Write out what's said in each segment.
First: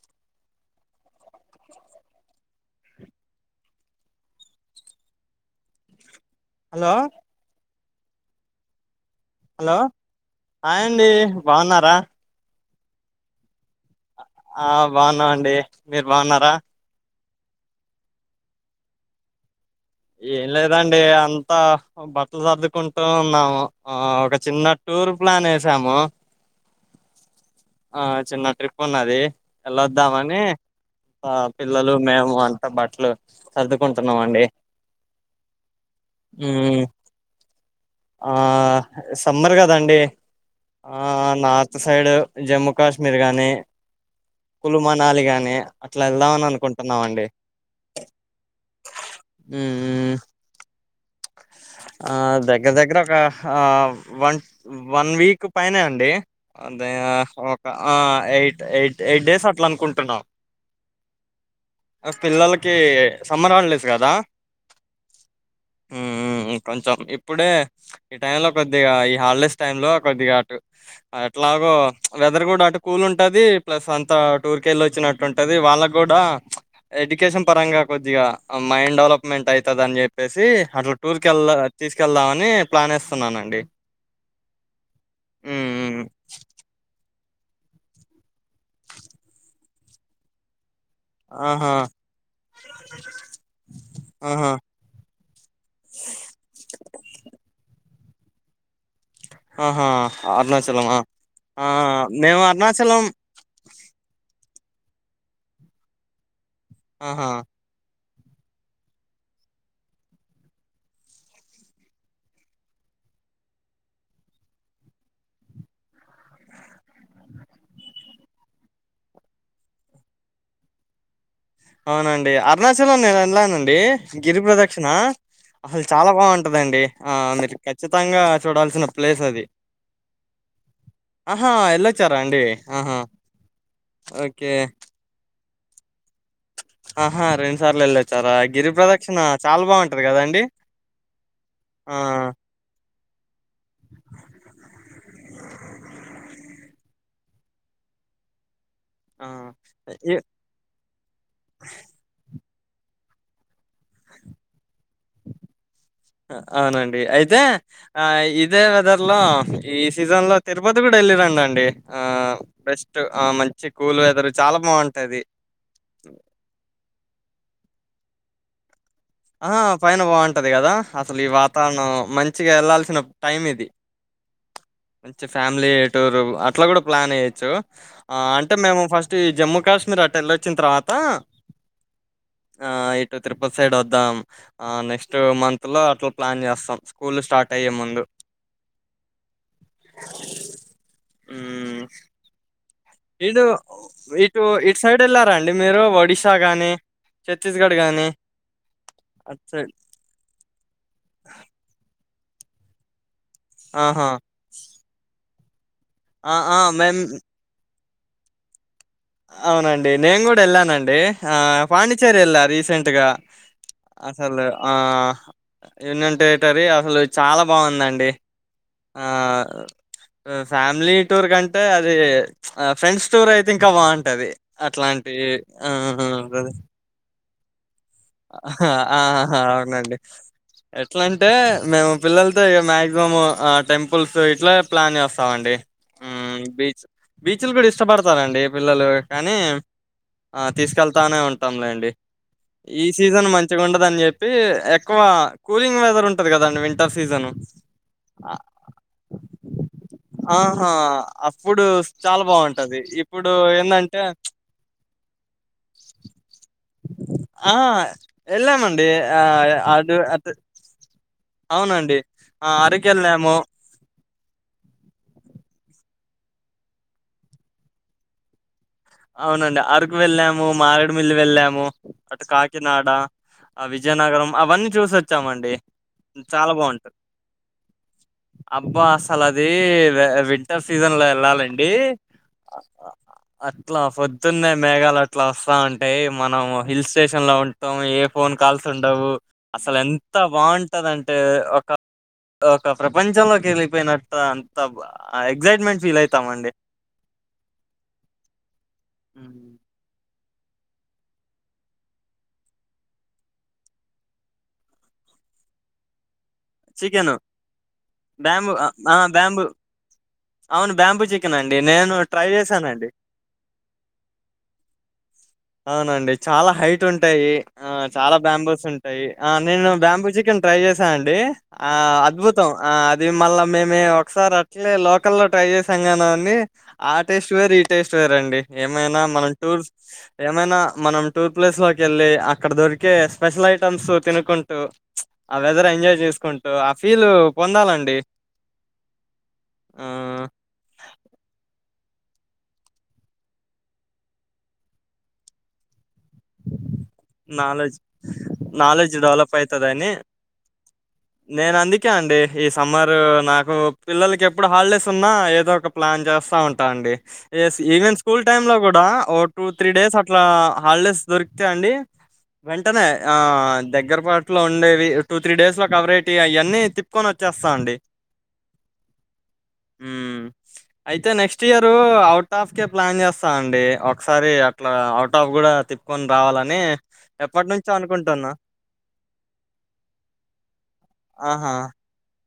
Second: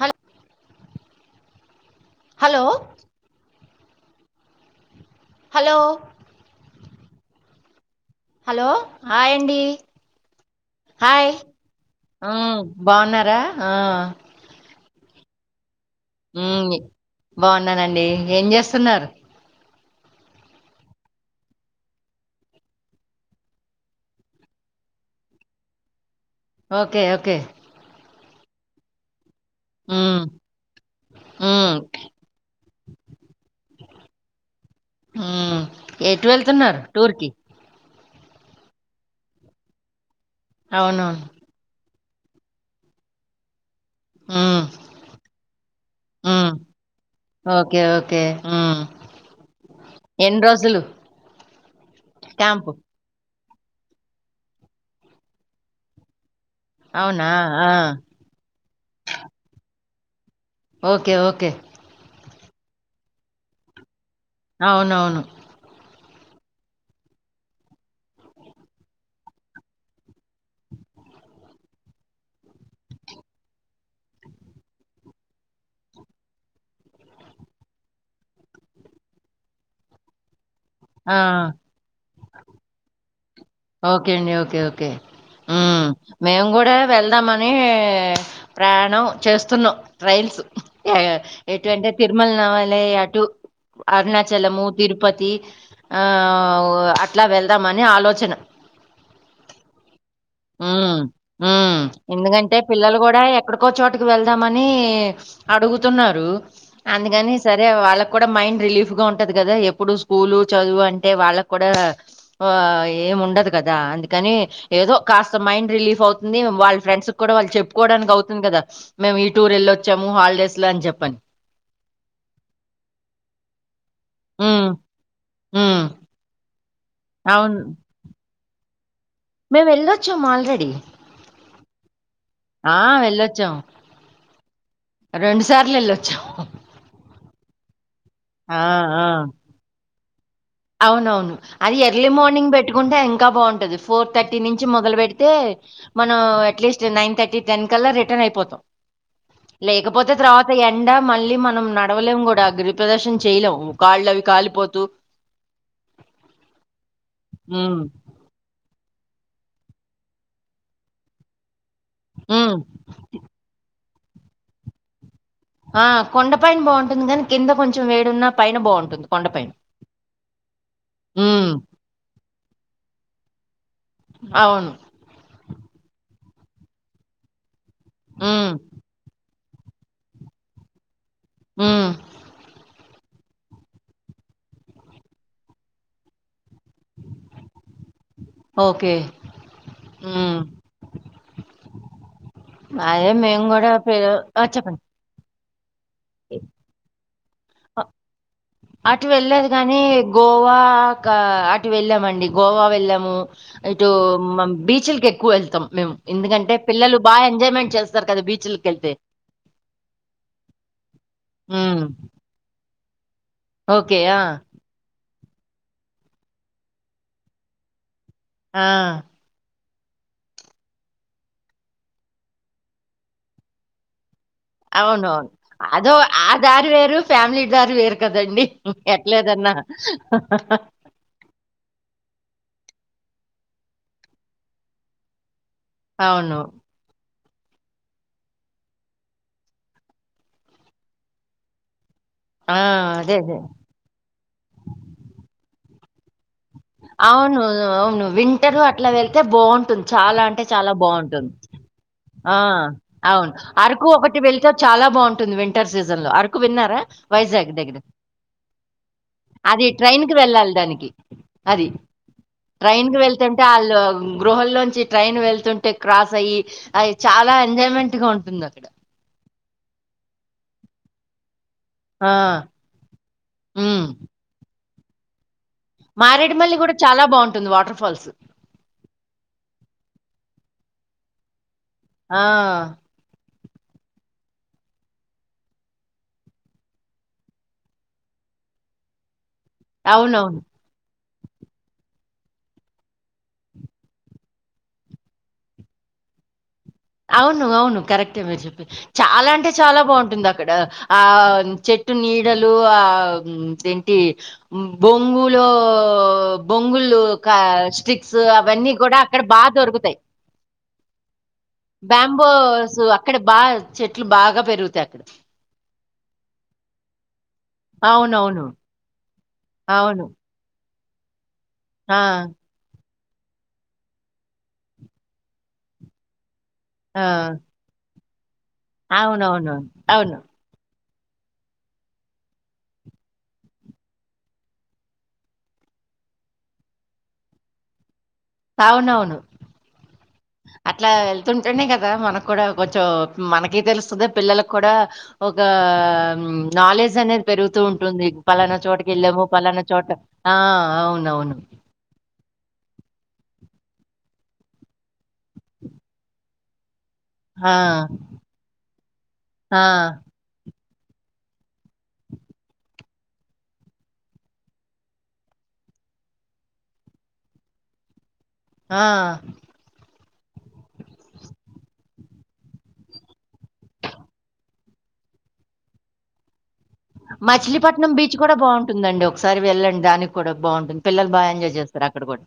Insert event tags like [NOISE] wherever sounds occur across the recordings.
Hello hello hello hello hello hi అండి hello అండి hi బాగున్నారా ఆ బాగున్నారా ఆ ఆ బాగున్నామ్ అండి మీరు బాగున్నారా ఉమ్ బాగున్నానండి ఏం జేస్తున్నారు ఏం లేదండి అంతా బట్టలు సర్దుకుంటూ ఉన్నాము ఆ ఒక చిన్నట్టు టూర్ ప్లాన్ వేశం ఓకే ఓకే ఆ చిన్న ట్రిప్ ఉన్నది ఉమ్ వెళ్ళొద్దామని ఆ ఉమ్ పిల్లలు మేము అ బట్టలు సర్దుకుంటున్నాము అండి మ్మ్ ఎటు మ్మ్ వెళ్తున్నారు టూర్ కి ఆ సమ్మర్ గదండి ఆ అవునవును నా ర్త్ సైడ్ జమ్మూ కాశ్మీర్ గాని ఉమ్ కులుమనాలీ గాని అట్లా వెళ్దామని ఉమ్ అనుకుంటున్నామండి ఓకే ఓకే ఉమ్ హ్మ్ ఎన్ని రోజులు ఆ క్యాంపు దగ్గర దగ్గర ఒక వన్ వన్ వీక్ పైనే అండి అదే అవునా ఒక ఆ ఎయిట్ ఎయిట్ ఎయిట్ డేస్ అట్లా అనుకుంటున్నాం ఓకే ఓకే పిల్లలకి సమ్మర్ హాలిడేస్ గదా అవునవును మ్మ్ మ్మ్ కొంచెం ఇప్పుడే ఈ టైం లో కొద్దిగా ఈ హాలిడేస్ టైం లో కొద్దిగా అటు అట్ల అగో వెదర్ గూడా అటు కూల్ ఉంటది ప్లస్ అంత టూర్ కెళ్ళి వచ్చినట్టు ఉంటది వాళ్ళకి గూడా ఎడ్యుకేషన్ పరంగా కొద్దిగా మైండ్ డెవలప్ మెంట్ అయితది అని చెప్పేసి అట్ల టూర్ కెళ్ ఆ తీసుకెళ్దామని ప్లాన్ యెస్తు ఓకే అండి ఓకే ఓకే హ్మ్ మేము గూడా వెళ్దామని అని ప్రయాణం చేస్తున్నాం ట్రైల్స్ ఆహా ఎటు అంటే తిరుమల నవాల అటు ఆహా అరుణాచలము తిరుపతి ఆ అట్లా వెళ్దామని ఆలోచన ఆహా మ్మ్ అరుణాచలమా ఆ మ్మ్ మేము ఎందుకంటే పిల్లలు అరుణాచలం కూడా ఎక్కడికో చోటుకి వెళ్దాం మని అడుగుతున్నారు ఆహా అందుకని సరే వాళ్ళ మైండ్ రిలీఫ్ గా ఉంటది కదా ఎప్పుడు స్కూల్ చదువు అంటే వాళ్ళకు కూడా ఆ ఏం ఉండదు కదా అందుకని ఏదో కాస్త మైండ్ రిలీఫ్ అవుతుంది వాళ్ళ ఫ్రెండ్స్ కు కూడా వాళ్ళు చెప్పుకోవడానికి అవుతుంది కదా మేము ఈ టూర్ వెళ్ళొచ్చాము హాలిడేస్ లో అని చెప్పని అవునండి అరుణాచలం నేను ఎలానండి గిరి హ్మ్. ప్రదక్షిణ హ్మ్. అసలు చాలా బాగుంటదండి ఆ మీరు ఖచ్చితంగా చూడాల్సిన ప్లేస్ అది మేము వెళ్ళొచ్చాము ఆల్రెడీ ఆ వెళొచ్చారా అండి ఆ! ఆహా వెళ్ళొచ్చాం. ఓకే సార్లేలో ఆహా రెండు సార్లు వెళ్ళొచ్చారా గిరి ప్ర్రదక్షిణ చాలా బాగుంటది కదా అండి అవును అవును అది ఎర్లీ మార్నింగ్ పెట్టుకుంటే ఇంకా బాగుంటంది ఫోర్ థర్టీ నుంచి మొదలు పెడితే మనం అట్లీస్ట్ నైన్ థర్టీ టెన్ కల్లా రిటర్న్ అయిపోతాం ఆ లేకపోతే తర్వాత ఎండ మళ్ళీ మనం నడవలేం కూడా ప్రదర్శన చేయలేం కాళ్ళ అవి కాలిపోతూ అవునండి అయితే హ్మ్. ఆ ఇదేద లో ఈ సీజన్ లో తిరుపతి కూడా వెళ్ళి రండి అండి ఆ హ్మ్. బెస్ట్ ఆ మంచి కూల్ వెదర్ చాలా బాగుంటాది ఆ కొండ పైన బాగుంటుంది కాని కింద కొంచెం వేడున్న పైన బాగుంటుంది ఆ పైన బాగుంటది కదా అసలు ఈ హ్మ్. వాతావరణం మంచిగా వెళ్లాల్సిన టైం ఇది అవును. మంచి ఫ్యామిలీ టూర్ అట్లా కూడా ప్లాన్ అయొచ్చు ఆ హ్మ్. అంటే మేము ఫస్ట్ ఈ జమ్మూ కాశ్మీర్ అట్ట వెళ్ళొచ్చిన తర్వాత మ్మ్ ఇటు త్రిపుల్ సైడ్ వద్దాం నెక్స్ట్ మంత్ లో అట్లా ప్లాన్ చేస్తా స్కూల్ స్టార్ట్ అయ్యే ముందు మ్మ్ హ్మ్. అదే ఇటు మేము కూడా పరు చెప్పండి మ మీరు ఒడిశా గాని ఛత్తీస్గఢ ఆ! గాని అటు వెళ్లేదు కానీ గోవా కా అటు వెళ్ళామండి గోవా వెళ్ళాము ఇటు ఆహా బీచ్ లకు ఎక్కువ వెల్లు మేము ఆ ఎందుకంటే ఆ మేం పిల్లలు బాగ ఎజాయ్మెంట్ చేస్తారు కదా బీచ్లకు వెళ్తే అవునండి నేను కూడా వెళ్ళానండి ఆ హ్మ్. పాండిచేరి వెళ్ళ రీసెంట్ గా ఓకే. ఆ! అసలు ఆ యూనియన్ టెరిటరీ అసలు చాలా బాగుందండి ఆ ఫ్యామిలీ టూర్ కంటే అది ఫ్రెండ్స్ టూర్ అయితే ఇంకా బాగుంటది అట్లాంటి అవునువును అదో ఆ దారు వేరు ఫ్యామిలీ దారు వేరు కదండీ. ఆహా ఎట్లేదన్నా. అవునండి ఎట్లాంటే మేము పిల్లలతో ఏం మాక్సిమమ్ ఆ టెంపుల్స్ ఇట్లా ప్లాన్ చేస్తామండి అవును మ్మ్ బీచ్ బీచ్లు కూడా ఇష్టపడతారండి పిల్లలు కానీ ఆ తీసుకెళ్తానే ఉంటాంలేండి ఆ! ఈ అదే సీజన్ అదే. మంచిగా ఉండదు అని చెప్పి ఎక్కువ కూలింగ్ వెదర్ ఉంటది కదా అవును అవును వింటరు అట్లా వెళ్తే బాగుంటుంది చాలా అంటే ఆహా చాలా బాగుంటుంది అప్పుడు చాలా ఆ బాగుంటది ఇప్పుడు అవును అరకు ఏందంటే ఒకటి వెళ్తే చాలా బాగుంటుంది వింటర్ సీజన్ లో అరకు విన్నారా వైజాగ్ ఆ దగ్గర వెళ్ళామండి ఆ అది అటు ట్రైన్ కి అటు వెళ్ళాలి దానికి అది అవునండి ఆ ట్రైన్ కు అరకెళ్ళాము వెళ్తుంటే అళ్ళు గృహల్లోంచి ట్రైన్ వెళ్తుంటే క్రాస్ అయ్యి అది చాలా ఎంజాయ్మెంట్ గా ఉంటుంది అక్కడ అవునండి అరకు వెళ్ళాము మారేడుమిల్లి వెళ్ళాము ఆ! అటు కాకినాడ ఆ హ్మ్. విజయనగరం అవన్నీ చూసొచ్చామండి చాలా మారేడుమల్లి గూడా బాగుంటారు చాలా బావుంటుంది వాటర్ ఫాల్స్. అబ్బా అసలు అది విం వింటర్ సీజన్ లో వెళ్ళాలండి ఆ! అం ఇట్లా పొద్దున్నే మేఘాలు అట్లా వస్తా అంటే మనం హిల్ స్టేషన్ లో ఉంటాం ఏ ఫోన్ కాల్స్ ఉండవు అసలు ఎంత అవునవును. బాగుంటది అంటే ఒక ఒక ప్రపంచంలోకి వెళ్ళిపోయినట్ అంత ఎగ్సైట్మెంట్ ఫీల్ అయితాం అండి అవును అవును కరెక్టే మీరు చెప్పి చాలా హ్మ్. అంటే చాలా బాగుంటుంది అ క్కడ ఆ చెట్టు నీడలు ఆ ఏంటి బొంగులో [INAUDIBLE] బొంగులు చికెను క స్టిక్స్ బ్యాంబు అవన్నీ ఆ గూడా అక్కడ బా బ్యాంబు దొరుకుతాయి. అవును బ్యాంబు బ్యాంబోస్ అక్కడ బాగా చెట్లు బాగా పెరుగుతాయి అక్కడ అవునండి చాలా హైట్ ఉంటాయి ఆ చాలా అవునవును. బాంబూస్ ఉంటాయి ఆ నేను అవును. బాంబో చికెన్ ట్రై చేసి అండి ఆ అద్భుతం ఆ అది మళ్ళా మేమే ఒకసారి అట్లే లోకల్ లో ట్రై చేసాం కానీ అండి ఆ టేస్ట్ వేర్ ఈ టేస్ట్ చూరండి ఏమైనా మనం అవునవును. టూర్స్ అవును. ఏమైనా మనం టూర్ ప్లేస్ లోకి వెళ్ళి అక్కడ దొరికే స్పెషల్ ఐటమ్స్ తినుకుంటూ ఆ వెదర్ ఎంజాయ్ చేసుకుంటూ ఆ ఫీల్ పొందాలండి అవునవును ఆ! అట్లా వెళ్తుంటేనే కదా కదా మనకు కూడా కొంచెం మనకి తెలుస్తుంది పిల్లలకు కూడా ఒక నాలెడ్జ్ జు అనేది పెరుగుతూ నాలెడ్జ్ ఉంటుంది పలానా చోటకి నాలెడ్జ్ వెళ్ళాము డెవలప్ పలానా చోట అయితదని ఆ అవునవును నేను అందుకే అండి ఈ సమ్మర్ నా కు పిల్లలకి ఎప్పుడు హాలిడేస్ ఉన్నా ఏదో ఒక ప్లాన్ చేస్తా ఉంటా అండి ఆ! ఎస్ ఈవెన్ స్కూల్ టైమ్ లో కూడా ఓ టూ ఆ! త్రీ డేస్ అట్లా హాలిడేస్ దొరికితే అండి [INAUDIBLE] వెంటనే ఆ దగ్గరపాటులో ఉండేవి టూ త్రీ డేస్ లో కవరయిట్ అయి అన్ని తిప్పుకొని వచ్చేస్తా సాండే ఆ ఉ అయితే నెక్స్ట్ ఇయరు అవుట్ ఆఫ్ కే ప్లాన్ చేస్తా అండి ఒకసారి అట్లా అవుట్ ఆఫ్ కూడా తిప్పుకొని రావాలని ఎప్పటినుంచో మచిలీపట్నం బీచ్ అనుకుంటున్నా. కూడా బాగుంటుందండి ఒకసారి వెళ్ళండి దానికి కూడా బాగుంటుంది పిల్లలు బాగా ఎంజాయ్ ఆహా! చేస్తారు అక్కడ కూడా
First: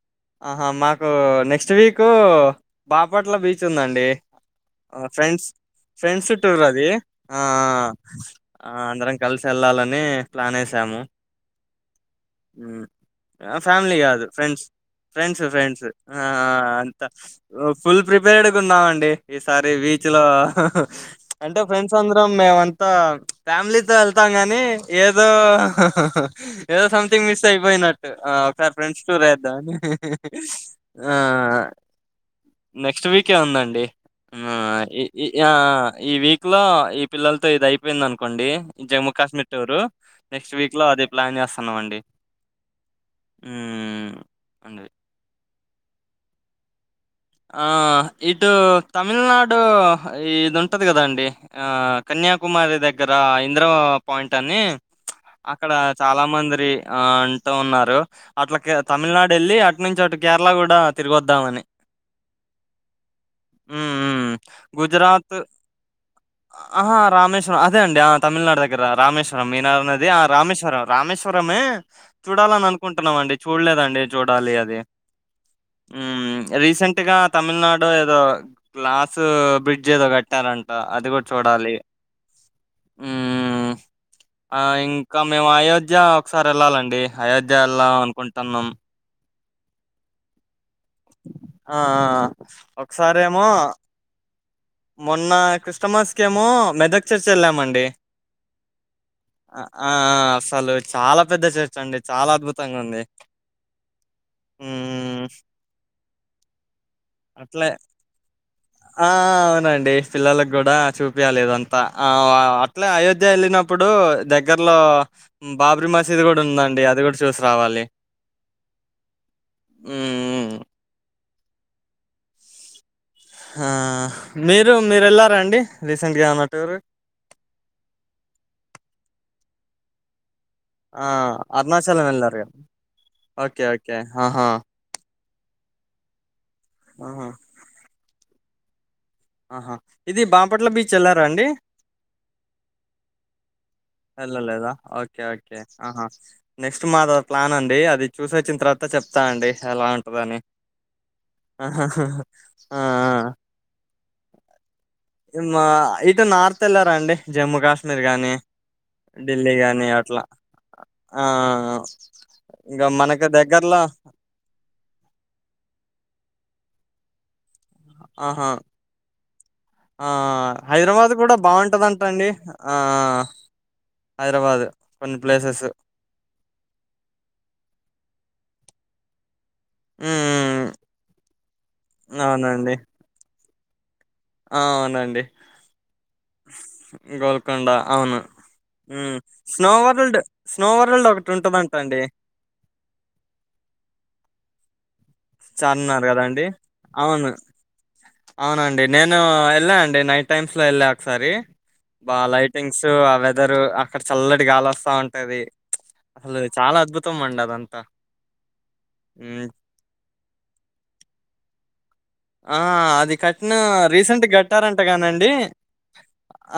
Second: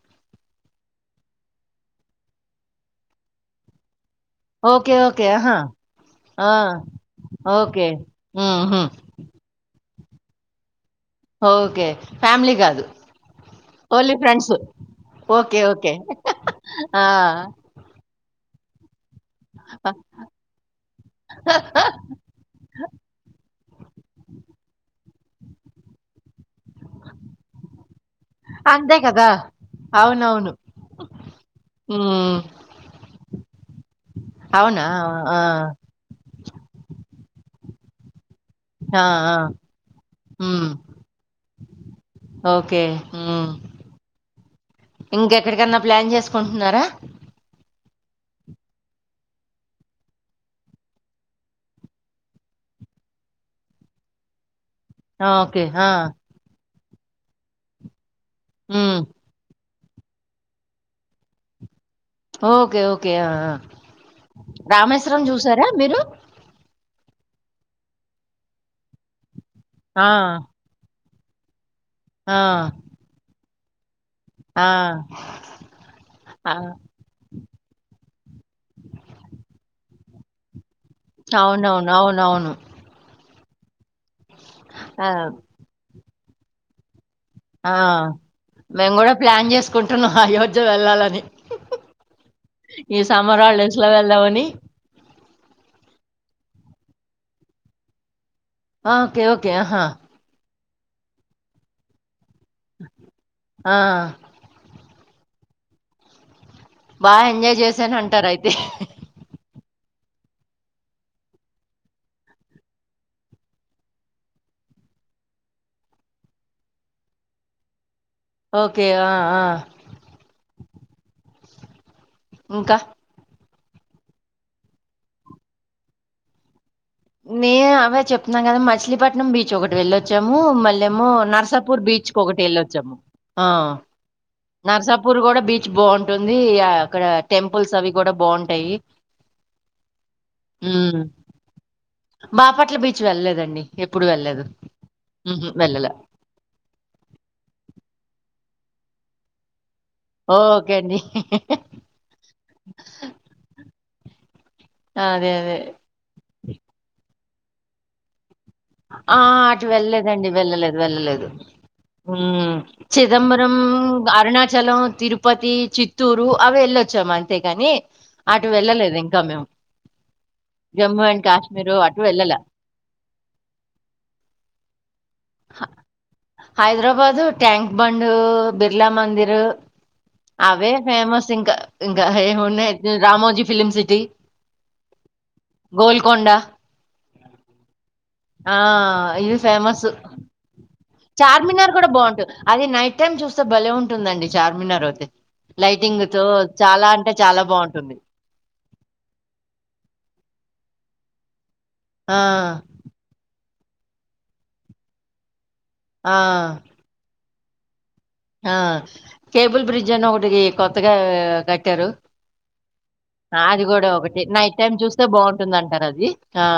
ఆహా మాకు నెక్స్ట్ వీకు బాపట్ల బీచ్ ఉందండి ఓకే ఆ, ఫ్రెండ్స్ ఓకేహా ఫ్రెండ్స్ టూర్ అది ఆ హుహు. అందరం కలిసి వెళ్ళాలని ప్లాన్ వేసాము ఓకే. ఫ్యామిలీ కాదు. ఫ్యామిలీ కాదు friends friends okay. Friends okay. అంత ఆ! ఫుల్ ప్రిపేర్డ్గా ఉన్నామండి ఈసారి బీచ్ లో అంటే ఫ్రెండ్స్ అందరం మేమంతా ఫ్యామిలీతో వెళ్తా గాని ఏదో ఏదో సంథింగ్ మిస్ అయిపోయినట్టు ఒకసారి అంతే ఫ్రెండ్స్ టూర్ కదా! వేద్దా అని అవునవును. ఆ హ్మ్. నెక్స్ట్ వీకే ఉందండి అవునా? ఆ ఈ వీక్ లో ఈ పిల్లలతో ఇది అయిపోయిందని అనుకోండి ఆ! జమ్మూ ఆ! కాశ్మీర్ టూరు నెక్స్ట్ హ్మ్. వీక్ లో అది ప్లాన్ చేస్తాన్నాం అండి ఓకే. హ్మ్. ఆ ఇంకెక్కడికన్నా ప్లాన్ చేసుకుంటున్నారా ఇటు తమిళనాడు ఇది ఉంటది కదా అండి కన్యాకుమారి దగ్గర ఇంద్ర పాయింట్ అని ఆ! ఓకే. అక్కడ ఆ! చాలా మంది ఆ అంటూ ఉన్నారు అట్లాకే హ్మ్. తమిళనాడు వెళ్ళి అంటే నుంచి కేరళ కూడా తిరిగొద్దామని ఓకే ఓకే హ్మ్. హ్మ్. రామేశ్వరం గుజరాత్ చూసారా మీరు ఆహా రామేశ్వరం అదే అండి ఆ తమిళనాడు దగ్గర రామేశ్వరం మీ నది ఆ రామేశ్వరం రామేశ్వరం ఆ! చూడాలని అనుకుంటున్నాం అండి చూడలేదండి చూడాలి ఆ! అది ఆ! రీసెంట్ గా తమిళనాడు ఏదో గ్లాస్ బ్రిడ్జ్ ఏదో కట్టారని అది కూడా చూడాలి అవునవును. అవునవును. ఆ! ఇంకా మేము అయోధ్య ఒకసారి వెళ్ళాలండి అయోధ్య ఆ! వెల్లాలి అనుకుంటున్నాం మేము గూడా ప్లాన్ చేసుకుంటున్నాం అయోధ్య కు వెళ్ళాలని ఆ! ఆ! ఆ! ఈ సంమ్మర్ ఒకసారేమో హాలిడేస్ లో వెళ్దామని మొన్న క్రిస్టమస్ కేమో మెదక్ చర్చి కి వెళ్ళామండి ఆ! ఓకే. ఓకే. ఆహా! ఆ అసలు చాలా పెద్ద చర్చి అండి చాలా అద్భుతంగా ఉంది ఆ! మ్మ్ హు బా ఎంజాయ్ అట్లే జేశానంటారయితే. ఆ ఆ అవునండి పిల్లలలకు కూడా చూపియ్యాలి ఇదంతా అట్లే అయోధ్య వెళ్ళినప్పుడు దగ్గరలో బాబ్రీ మసీద్ కూడా ఉందండి అది కూడా చూసి రావాలి ఓకే ఆ ఆ హ్మ్ ఇంకా ఆ మీరు మీరు వెళ్లారాండి రీసెంట్ గా టూరు నేను అవే చెప్తున్నా కదా మచిలీపట్నం బీచ్ ఒకటి వెళ్ళొచ్చాం మళ్ళేమో ఆ నర్సాపూర్ అరుణాచలం బీచ్ కు ఎళ్లారు ఒకటి గదా! వెళ్ళొచ్చాము ఆ ఓకే. ఓకే. ఆహా! నర్సాపుూర్ కూడా బీచ్ బాగుంటుంది అక్కడ ఆహా! టెంపుల్స్ అవి కూడా బాగుంటాయి ఆహా ఇది బాంపట్ల బీచ్ ఉమ్ వెళ్లారా అండి బాపట్ల బీచ్ వెళ్లలేదండి వెళ్ళలేదా ఓకే ఓకే వెళ్ళలే ఆహా నెక్స్ట్ మాదవ ప్లాన్ అండి అది చూసే కథ చెప్తా అండి ఎలా ఉంటుందని ఓకే అండి ఆ అదే అదే మా ఇటు నార్త్ వెళ్లారా అండి జమ్మూ కాశ్మీర్ గాని ఆ ఢిల్లీ అటు గాని అట్లా వెళ్ళలేదండి వెళ్ళలేదు ఆ వెళ్ళలేదు ఇంకా మనకు చిదంబరం దగ్గర్లో అరుణాచలం తిరుపతి చిత్తూరు అవి వెళ్ళొచ్చాము అంతేకాని అటు ఆహా వెళ్ళలేదు ఇంకా మేము ఆ జమ్మూ హైదరాబాద్ అండ్ కూడా కాశ్మీర్ అటు బాగుంటదింటా అండి వెళ్ళలే ఆ హైదరాబాద్ కొన్ని ప్లేసస్ హైదరాబాదు ట్యాంక్ బం బిర్లా మందిర్ హ్మ్ హ్మ్. అవే ఫేమస్ ఇంకా ఇకా అవునండి హ రామోజీ ఫిలిమ సిటీ ఆ అవునండి గోల్కొండ గోల్కండ అవును ఆ ఇవి స్నో ఫేమస్ వర్ల్డ్ స్నో వ చార్మినార్ కూడా బాగుంటుంది అది నైట్ టైమ్ చూస్తే భలే ఉంటుందండి చార్మినార్ అయితే లైటింగ్ చార్మినార్ తో కదండి చాలా అంటే అవును చాలా బాగుంటుంది అవునండి నేను వెళ్ళా అండి నైట్ టైమ్స్ లో ళ్ ఒకసారి బా ఆ లైటింగ్స్ ఆ వెదరు అక్కడ చల్లటి గాలి వస్తా ఉంటది ఆ అసలు చాలా అద్భుతం అండి అదంతా ఆ హ్మ్. కేబుల్ బ్రిడ్జ్ అనా ఒకటి కొత్తగా కట్టారు ఆ అది కట్టిన అది కూడా ఒకటి రీసెంట్ నైట్ టైమ్ చూస్తే కట్టారంటగానండి బాగుంటుంది అంటారు అది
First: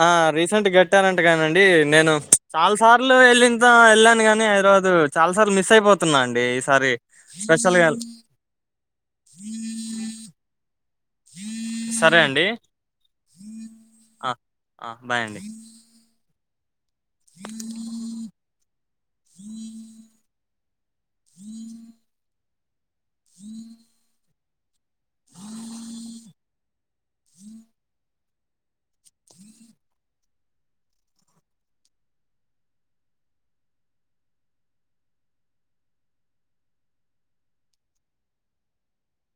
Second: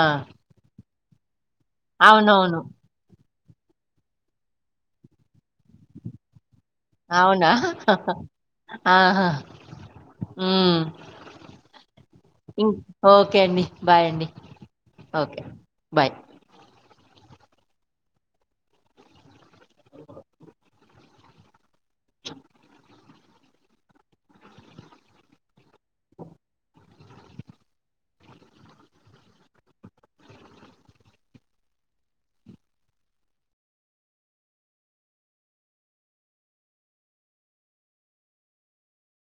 ఆ రీసెంట్ గట్టారంట కానిండి నేను అవునవును చాలా సార్లు వెళ్ళంతా వెళ్ళాను కాని దు చాల సార్ మ అయిపోతున్నా అండి ఈసారి అవునా స్పెషల్గా ఆ హ సరే అండి ఓకే అండి బాయ్ అండి బాయ్ ఓకే అండి బాయ్ ఈ హ